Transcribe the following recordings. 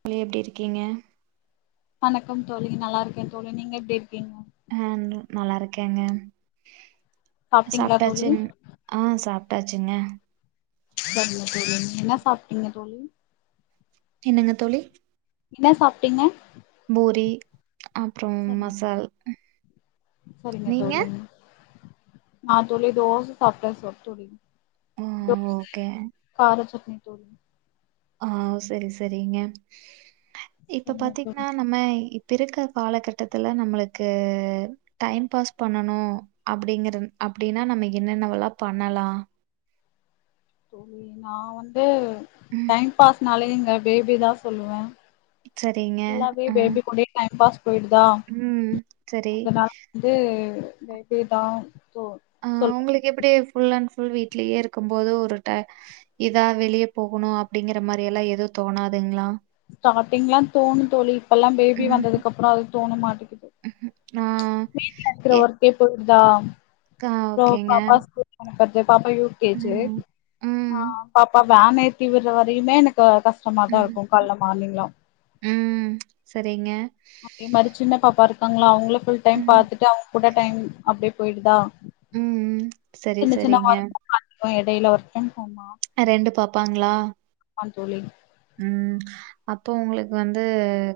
தோழி எப்டி இருக்கீங்க வணக்கம் தோழி நல்லா இருக்கே தோழி நீங்க எப்டி இருக்கீங்க ஆ நல்லா இருக்கேங்க சாப்ட்டீங்களா தோழி சாப்டாச்சுங் ஆ சாப் ட்டாச்சுங்க [unintelligible] [unintelligible] என்ன சாப்டீங்க தோழி என்னங்க தோழி என்ன சாப்டீங்க பூரி அப்றோ [inaudible] மசால் செரிங்க நீங்க தோழி ஆ தோழி தோசை சாப்ட சொட் தோழி ஆ தோசை ஓகே காரசட் னி தோழி ஆ செரி செரிங்க இப்ப சரிங்க பாத்தீங்கனா தோழி நம்ம இப்ப இருக்க காலகட்டத்துல நம்மளுக்கு டைம் பாஸ் பண்ணணு அப்டிங்கற அப்டினா நம என்னென்ன வெல்லாம் பண்ணலாம் தோழி நான் வந்து ம் டைம் பாஸ்னாலயே எங்க பேபி தான் சொல்லுவேன் சரிங்க எல்லாமே ஆ பேபி கூட டைம் பாஸ் போயிடுதா ம் சரி அதனால வந்து பேபி தான் ஆ உங்களுக்கு எப்படி புள்ளன் அண்ட் ஃபுல் வீட்லயே இருக்கும் போது ஒரு டயம் ஏதாவது வெளியே போகணும் அப்படிங்கற மாரி எல்லாம் எதுவும் தோணாதுங்களா ஸ்டாடிங்ல எல்லாம் தோனும் தோழி இப்ப எல்லாம் பேபி ம்ஹ்ம். வந்ததுக்கு அப்புறம் அது தோன மாட்டேங்கிது ஆ வீட்டுல இருக்கிற ஏ ஒர்க்கே போய தா கா சோ ஓகேங்க பாப்பா ஸ்கூல்கு அனுப்புறது பாப்பா யூகேஜி ம் ம் பாப்பா வேன் ஏத்தி விட்ற வரையுமே க கஷ்டமா தா ம் இருக்கு கால்ல மார்னிங்லா ம் சரிங்க காங்கள அவுங்களு ஃபுல் டைம் ம் பாத்துட்டு அவு கூட டைம் அப்டியே போய்டுதா ம் ம் சரி சரிங்க ஒர்க் எடையில [unintelligible] ரெண்டு பாப்பாங்களா ஆம் தோழி ம் அப்போ உங்களுக்கு வந்து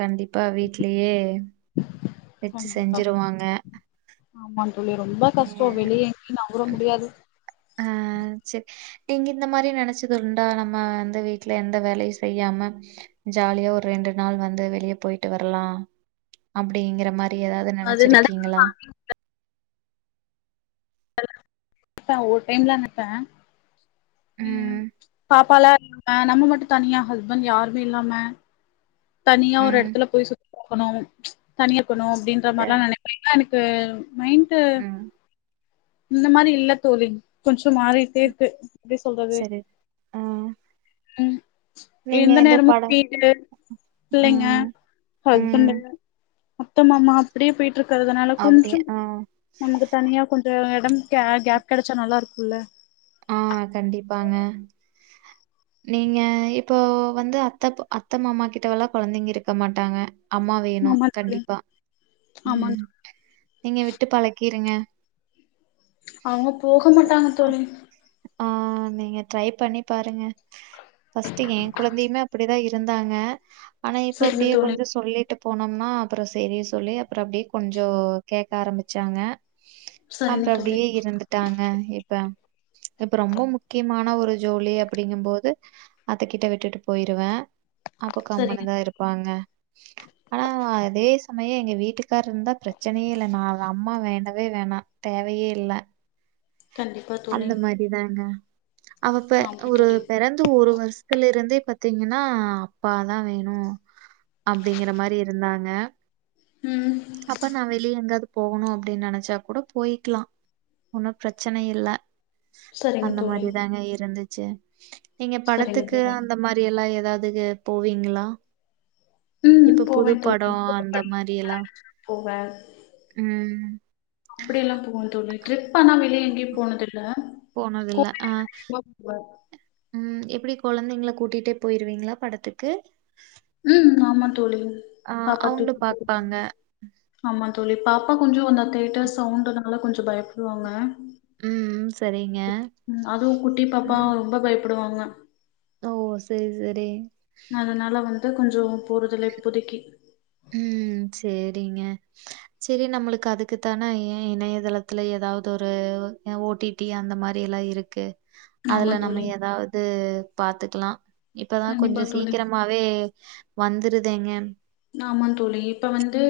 கண்டிப் அப்ப வீட்லயே வெச்சி செஞ்சிருவாங்க ஆமாங் தோழி ரொம்ப கஷ்டொ வெளிய எங்கயு நவ்ர முடியாது ஆ சரி நீங்க இந்த மாரி நெனச்சதுண்டா நம்ம வந்து வீட்ல எந்த வேலையு செய்யாம ஜாலியா ஒரு ரெண்டு நாள் வந்து வெளிய போயிட்டு வர்லா அப்டிங்கிற மா ஏதாவ்து அது நடக்க நெனச்சிருக்கீங்களா [inaudible] ஒரு டைம்ல நெனப்ப ம் பாப்பாலா ஆ நம்ம மட்டு தனியா ஹஸ்பண்ட் யாருமே இல்லாம தனியா ஒரு ம் எடத்துல போய் சுத் போகணு தனியா போகணு அப்டின்ற ச மாரில்லா நெனப்ப ஏனா எனக் [unintelligible] ம் இந்த மாரி இல்ல தோழி கொஞ்சொ மாறிக்கிட்டே இருக்கு எப்டி சொல்றது சரி ஆ ம் நீங்க எந்த நேரமு படம் வீடு பிள்ளைங்க ம் ம் ஹஸ்பண்டு அத்த மாமா அப்டியே போயிட் ருக்கறதுனால அப்டி கொஞ்சொ ஆ நமக்கு தனியா கொஞ் ஆ எடம் கே கேப் கெடச்சா நல்லா இருக்குல்ல ஆ கண்டிப்பாங்க நீங்க இப்போ வந்து அத்தப் அத்த மாமா கிட்டவல்லா கொழந்தைங்க இருக்க மாட்டாங்க அம்மா வேணு ஆமா தோழி கண்டிப்பா ஆமா ம் தோழி நீங்க விட்டு பழக்கி இருங்க அவங்க போக மாட்டாங்க தோழி ம் நீங்க ட்ரை பண்ணி பாருங்க ஃபர்ஸ்ட் எ குழந்தையுமே அப்படிதான் இருந்தாங்க ஆனா இப்ப சரிங்க அப்படியே தோழி கொஞ்சோ சொல்லிட்டு போனோம்னா அப்புறோ செரி சொல்லி அப்புறோ அப்படியே கொஞ்சோ கேக்க ஆரம்பிச்சாங்க சரிங்க அப்புறோ தோழி அப்படியே இருந்துட்டாங்க இப்ப இப்ப ரொம்ப முக்கியமான ஒரு ஜோலி அப்படிங்கும் போது அத்த கிட்ட விட்டுட்டு போயிருவே அப்ப கம்முனு சரிங்க தான் இருப்பாங்க ஆனா அதே சமயம் எங்க வீட்டுக் காரு இருந்தா பிரச்சனேயே இல்ல நா வா அம்மா வேண்டவே வேணா தேவையே இல்ல கண்டிப்பா தோழி அந்த மாதிரி தாங்க அவப்ப ஆமா ஒரு தோழி பெறந்து ஒரு வருஷத்துல இருந்தே பாத்தீங்கன்னா அப்பாதான் வேணும் அப்படிங்கற மாரி இருந்தாங்க ம் அப்ப நான் வெளியே எங்காவது போகணும் அப்படின்னு நெனச்சா கூட போயிக்கலா உனக் பிரச்சன இல்ல சரிங்க அந்த தோழி மாரி தாங்க இருந்துச் ச்சு எங்க சரிங்க படத்துக்கு தோழி அந்த மாதிரி எல்லா எது ஏதாவதுகு போவீங்களா ம் இப்ப போவே புது தோழி படம் அந்த மாரி எல்லா போவே ம் ரிப் இப்பனா வெளிய எங்கே போனது இல்ல போனதில்ல. ஆ. [unintelligible] ம். எப்படி குழந்தைங்கள கூட்டிட்டே போயிருவீங்களா படத்துக்கு ம் ஆமா தோழி ஆ பாப்பா அவங்களும் பார்ப்பாங்க. [unintelligible] ஆமா தோழி பாப்பா கொஞ்சோ அந்த தேட்டர்ஸ் சவுண்டனால கொஞ்சோ பயப்படுவாங்க ம். சரிங்க. அதுவும் குட்டி பாப்பா ம். ரொம்ப பயப் ப்படுவாங்க ஓ செரி செரி அதான் கொஞ்சோ போறதில்ல இப்போதைக்கு உம் செரிங்க செரி நம்மளுக்கு அதுக்குத்தான ஏ இணையதளத்துல ஏதாவது ஒரு ஒ ஓ டி டி அந்த மாரி எல்லா இருக்கு ஆமா அதுல நம்ம தோழி ஏதாவது பாத்துக்கலா இப்பதா கண்டிப்பா கொஞ்ச தோழி சீக்கிரமாவே வந்துருதுங்க நாமா தோழி இப்ப வந்து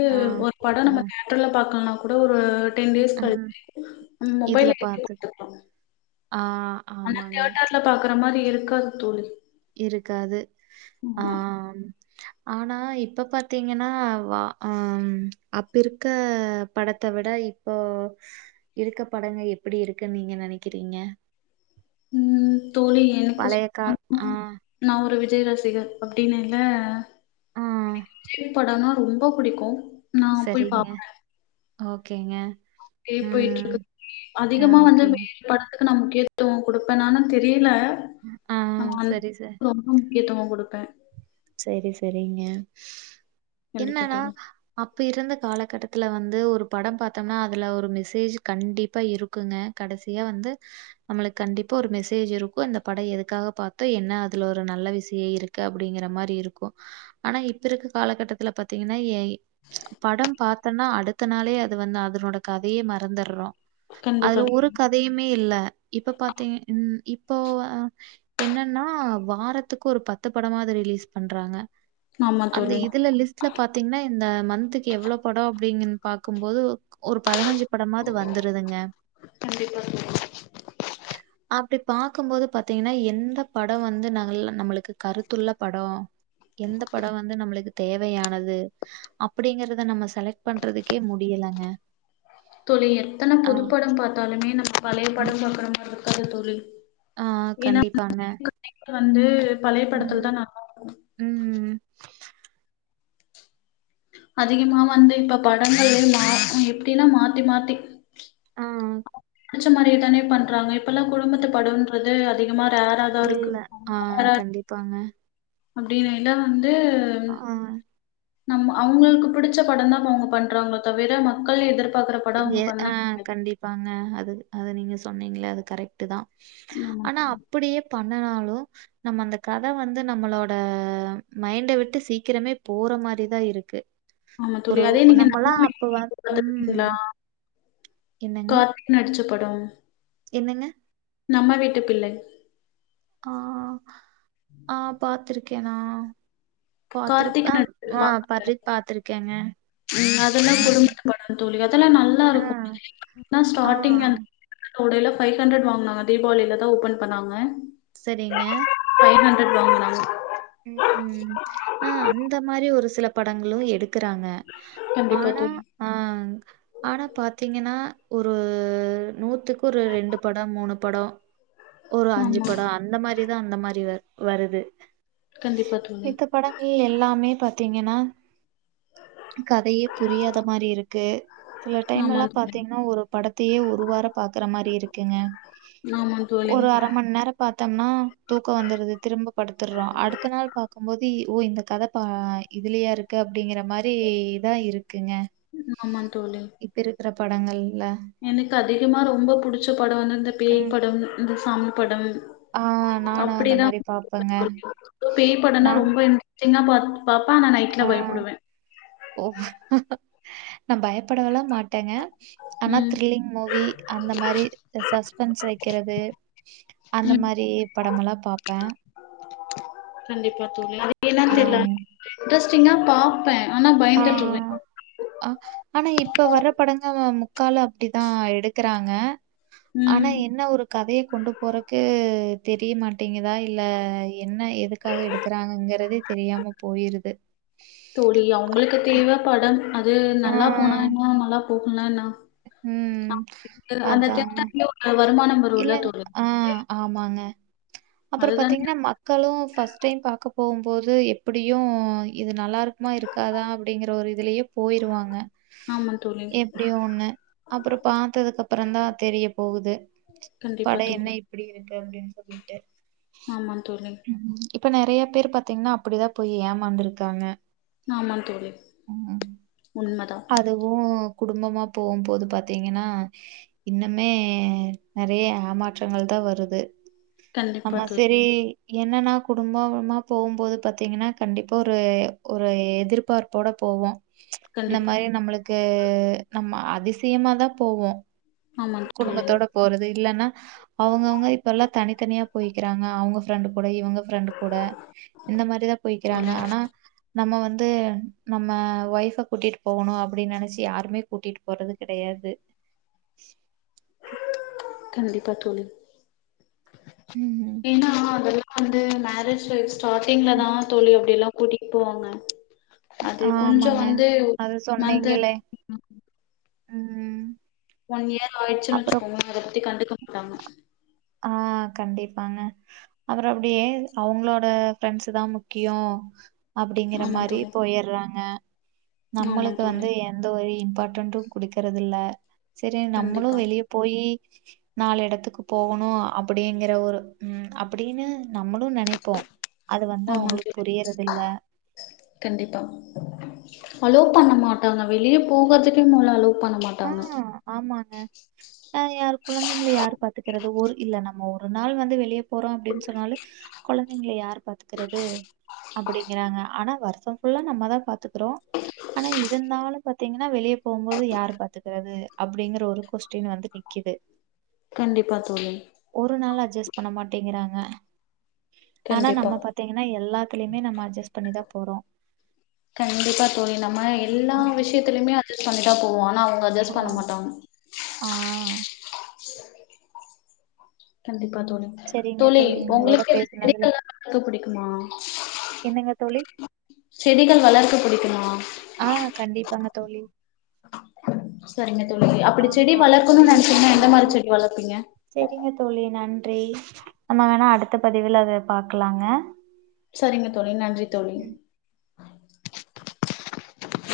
ஒரு படம் ஆ நம்ம தியட்டர்ல பாக்கல கூட ஒரு டென் டேய்ஸ் ம் கழிச்சி இதுல மொபைல்ல [inaudible] பாத்து ஆ ஆமாங்க. தியேட்டர்ல பாக்கற அந்த மாரி இருக்கா தோழி இருக்காது ஆமா. ஆம் ஆனா இப்ப பாத்தீங்கன்னா வா அ அப்ப இருக்க படத்தை விட இப்போ இருக்க படங்க எப்படி இருக்குன்னு நீங்க நெனைக்கிறீங்க ம் தோழி எனக்கு பழைய கா ஆ [unintelligible] நான் ஒரு விட் விஜய் ரசிகர் அப்படின்னல்ல ஆ விஜய் படம்னா ரொம்ப பிடிக்கும் நான் போய் சரிங்க. பாப்பே ஓகேங்க அப்டியே போயிட்டு இருக்கு ம். ஆ அதிகமா வந்து ஓகேங்க. வேறு பட க்கு நான் முக்கியத்துவம் கொடுப்பேன்னான்னு தெரியல ஆ சரி சார் முக்கியதுவம் கொடுப்பே சரி சரிங்க கண்டிப்பா என்னன்னா தோழி. அப்ப இருந்த காலகட்டத் பத்துல வந்து ஒரு படம் பார்த்தோம்னா அதுல ஒரு மெசேஜ் கண்டிப்பா இருக்குங்க கடைசியா வந்து நம்மளுக்கு கண்டிப்பா ஒரு மெசேஜ் இருக்கு அந்த படம் எதுக்காக பாத்தோ என்ன அதுல ஒரு நல்ல விஷயம் இருக்கு அப்படிங்கற மாரி இருக்கும் ஆனா இப்ப இருக்க காலகட்டத்துல பாத்தீங்கன்னா படம் பாத்தோன்னா அடுத்த நாளே அது வந்து அதனோட கதையே மறந்தடறோ கண்டிப்பா அதுல தோழி. ஒரு கதையுமே இல்ல இப்ப பாத்தீங் ம் இப்போ என்னன்னா வாரத்துக்கு ஒரு பத்து படமாவது ரிலீஸ் பண்றாங்க ஆமா அந்த தோழி. இதுல லிஸ்ட்ல பாத்தீங்கன்னா இந்த ம மன்த்துக்கு எவ்ளோ படம் அப்படிங்கின் பாக்கும்போது ஒரு பதினஞ்சு படமாவது வந்துருதுங்க கண்டிப்பா தோழி [unintelligible] பாக்கும்போது பாத்தீங்கன்னா எந்த படம் வந்து நல்லா நம்மளுக்கு கருத்துள்ள படம் எந்த படம் வந்து நம்மளுக்கு தேவையானது அப்படிங்கிறத நம்ம செலெக்ட் பண்றதுக்கே முடியலங்க தோழி எத்தன ஆ, புது படம் பாத்தாலுமே நம்ம பழைய படம் பாக்கற மாரி இருக்காது தோழி அ ஏன்னா கண்டிப்பாங்க. கதைகள் வந்து பழயப்படத்துல ம், தான் நல்லா இருக்கு ம். அதிகமா வந்து இப்ப படங்கள் மா எப்படின்னா மாத்தி மாத்தி ஆஹ் பிடிச்ச மாதிரே தானே பண்றாங்க இப்பெல்லாம் குடும்பத்து படன்றது அதிகமா ரேரா தா இருக்கு இல்ல ஆஹ் கண்டிப்பாங்க அப்படின்னுல்ல ந்து ஆ நம்ம அவங்களுக்கு பிடிச்ச படம் தான் அவங்க பண்றாங்கள தவிர மக்கள் எதிர் இதே ஆஹ் கண்டிப்பாங்க அது அது நீங்க சொன்னீங்களே அது கரெக்ட்டு தான் ஆமா ஆனா அப்படியே ப ன்னனாலும் நம்ம அந்த கத வந்து நம்மளோட மைண்ட விட்டு சீக்கிரமே போற மாரிதான் இருக்கு ஆமா தோழி ஒரு அதே நீங்க நம்ம நம்மெல்லாம் வீட்டு அப்ப வந் பிள்ளை உம் பாத்துருக்கீங்களா கார்த்திக் நடிச்ச படம் என்னங்க நம்ம வீட்டு பிள்ளை ஆஹ் ஆஹ் பாத்துருக் க்கேனா கார்த்திக் நடிச்சிருப்பாங்கள்லே பர்ரித் பாத்துருக்கேங்க. அதெல்லாம் ம். குடும்பத்து படம் தோழி அதெல்லாம் நல்லா ஆ, இருக்கும் ஆ. ஸ்டாட்டிங் அந்த உடையல பைவ்ஹண்டர்ட் வாங்குனாங்க தீபாவளில தான் ஓப்பன் பண்ணாங்க சரிங்க எயிட் ஹண்ட்ரட் வாங்கனாங்க [unintelligible] உம் ஆஹ் அந்த மாரி ஒரு சில படங்களும் எடு இருக்கறாங்க கண்டிப்பா ஆனா தோழி. அஹ் ஆனா பாத்தீங்கன்னா ஒரு நூத்துக்கு ஒரு ரெண்டு படம் மூணு படம் ஒரு அஞ்சு ஆமா. படம் அந்த மாதிரி தான் அந்த மாதிரி வருது கண்டிப்பா தோழி. மித்த படங்கள் எல்லாமே பாத்தீங்கன்னா கதையே புரியாத மாதிரி இருக்கு சில டைம் ஆமா எல்லாம் தோழி. பார்த்தீங்கன்னா ஒரு படத்தையே ஒரு வாரம் பாக்குற மாதிரி இருக்குங்க ஆமா தோழி. ஒரு அரை மணி நேரம் பார்த்தோம்னா தூக்கம் வந்துடுது திரும்ப படுத்துடுறோம் அடுத்து பார்க்கும்போது ஓ இந்த கதை இதுலயா இருக்கு அ அப்படிங்கற மாதிரி தான் இருக்குங்க ஆமா தோழி. இப்ப இரு பிறப்படங்கள் எனக்கு அதிகமா ரொம்போ புடிச்ச படோ வந்து இந்த பேய் ம். படம் இந்த சாமி படம் ஆ நானு அந்த அப்படிதான் மாரி பாப்பேங்க நான் சின்னபாட் பாப்பே ஆனா நைட்ல ஆ பயப்புடுவே நா பயப்படவல்லா மாட்டேங்க ஆனா ம். த்ரில்லிங் மூவி அந்த மாரி சஸ்பென்ஸ் வெக்கிறது அந்த ம். மாரி படமெல்லா பாப் கண்டிப்பா தோழி ஆ [inaudible] ஜஸ் சின்னப்பா பே ஆனா பயந்துட்டுவே ஆ ஆனா இப்ப வர்ற படங்கள்ல முக்காலூ அப்படிதா எடுக்குறாங்க ஆனா ம் என்ன ஒரு கதைய கொண்டு போறக்கு தெரியமாட்டேங்குதா இல்ல என்ன எதுக்காக எடுக்கறாங்கங்கிறதே தெரியாம போயிருது உங்களுக்கு தெளிவா படம் அது ஆ. நல்லா போனா இன்னூ நல்லா போகுனேனா ம் அதாங்க தியேட்டர்லயே ஒரு வருமானம் வருல்ல இல்லங் தோழி ஆ ஆமாங்க அப்றோ அதுதானே பாத்தீங்கன்னா மக்களூ ஃபஸ்ட் டைம் பாக்கப் போம்போது எப்டியூ இது நல்லாருக்குமா இருக்காதா அப்படிங்கிற ஒரு இதுலயே போயிருவாங்க ஆமா தோழி எப்டியோ ஒன்னு அப்றோ பாத்ததுக்கப்றோந்தா தெரிய போகுது கண்டிப்பா படோ என்ன தோழி இப்டி எப்டின் சொல்லி எ ஆமா தோழி இப்ப நெறைய பேர் பாத்தீங்னா அப்டிதா போய் ஏமாந்துருக்காங்க ஆமா தோழி உண் அதுவூ குடும்பமா போவும்போது பாத்தீங்கன்னா இன்னமே நறைய எமாற்றங்கள் தா வருது கண்டிப்பா ஆமா தோழி செரி என்னன்னா குடும்பமா போவும்போது பாத்தீங்கனா கண்டிப்பா ஒரு ஒரு எதிர்பார்ப்போட போவோ இந்த கண்டிப்பா மாரி நம்மளுக்கு நம்ம அ திசியமாதா போவோ ஆமா தோழி குடும்பத்தோட போறது இல்லனா அவங்கவுங்க இப்ப எல்லா தனித்தனியா போயிகிறாங்க அவுங்க ஃப்ரெண்ட் கூட இவங்க ஃப்ரெண்ட் கூட இந்த மாரிதா போய்கிறாங்க தோழி ஆனா நம்ம வந்து நம்ம வைஃப கூட்டிட்டு போகணு அப்டின்னு நனைச்சு யாருமே கூட்டிட்டு போறது கெடையாது [inaudible] கண்டிப்பா தோழி ம். ஏனா அதல்லா அது மேரேஜ் லைஃப்ஸ் ஸ்டார்ட்டிங்ல தா தோழி அப்டிலா கூட்டிட்டு போவாங்க அது கொஞ்சோ ஆமாங்க. வந்து அது மந்த் [inaudible] சொன்னீங்களே. ம். ஒன் இயர் ஆயிடுச்சுன் அப்புறம் வச்சுக்கோங்கலே அதபத்தி கண்டுக்க மாட்டாங்க ஆ கண்டிப்பாங்க அப்ரோ அப்படியே அவங்களோட ஃப்ரெண்ட்ஸ் தா முக்கியோ அப்டிங்கற ஆமா மாரி தோழி போயர்றாங்க ஆமா நம்மளுக்கு தோழி வந்து எந்த ஒரு பட்டொன்று குடிக்கறது இல்ல செரி நம்மளு கண்டிப்பா வெளிய போயி நாலு எடத்துக்கு போகோணு அப்டிங்கற ஒரு ம் அப்பிடின்னு நம்முளு நெனைப்போ அது வந்து ஆமா அவங்களுக்கு தோழி புரியறது இல்ல கண்டிப்பா அலோ பண்ண மாட்டாங்க வெளியே போகர்துக்கே மொதுல அலோ பண்ண ஆ மாட்டாங்க ஆமாங்க ஆ யார் குழந்தைங்கல யாரு பாத்துக்கிறது ஒரு இல்ல நம்ம ஒரு ஒரு நாள் வந்து வெளிய போறோ அப்டின்னு சொன்னாலே குழந்தைங்கள யாரு பாத்துக்கறது அப்படிங்கறாங்க ஆனா வர் ஷ ஃபுல்லா நம்ம தா பாத்துக் கறோ ஆனா இருந்தாலு பாத் திங்கன்னா வெளியே போகும்போது யார் பாத் துக்கறது அப்படிங்கற ஒரு கொஸ்டின் வந்து நிக்குது கண்டிப்பா தோழி அட்ஜஸ்ட் பண்ண மாட்டேங்கிறாங்க ஆனா கண்டிப்பா நம்ம பாத்தீங்கன்னா எல்லாத்துலயுமே நம்ம அட்ஜஸ்ட் பண்ணிதான் போறோம் கண்டிப்பா தோழி நம்ம எல்லா ஆ விஷயத்திலயுமே அட்ஜஸ் பண்ணி ட்டு தா போவோ அட்ஜஸ் ஆ பண்ண மாட்டாங்க ஆ கண்டிப் பா தோனுது சரிங்க தோழி உங்களோட ஒங்களுக்கு பேசுனதுல மெடிக்கல் நா [unintelligible] புடிக்குமா என்னங்க தோழி செடிகள் வளர்க்க புடிக் குமா ஆ கண்டிப்பாங்க தோழி செரிங்க தோழி ஆ அப்டி செடி அடுத்த வளர்க்கணுனு பதிவுல நெனச்சீங்கனா எந்த மாரி பாக்கலாங்க செடி வளர்ப்பீங்க சரிங்க தோழி நன்றி நம்ம வேணா அடுத்த பதிவுல அத பாக்கலாங்க சரிங்க தோழி நன்றி தோழி உஹ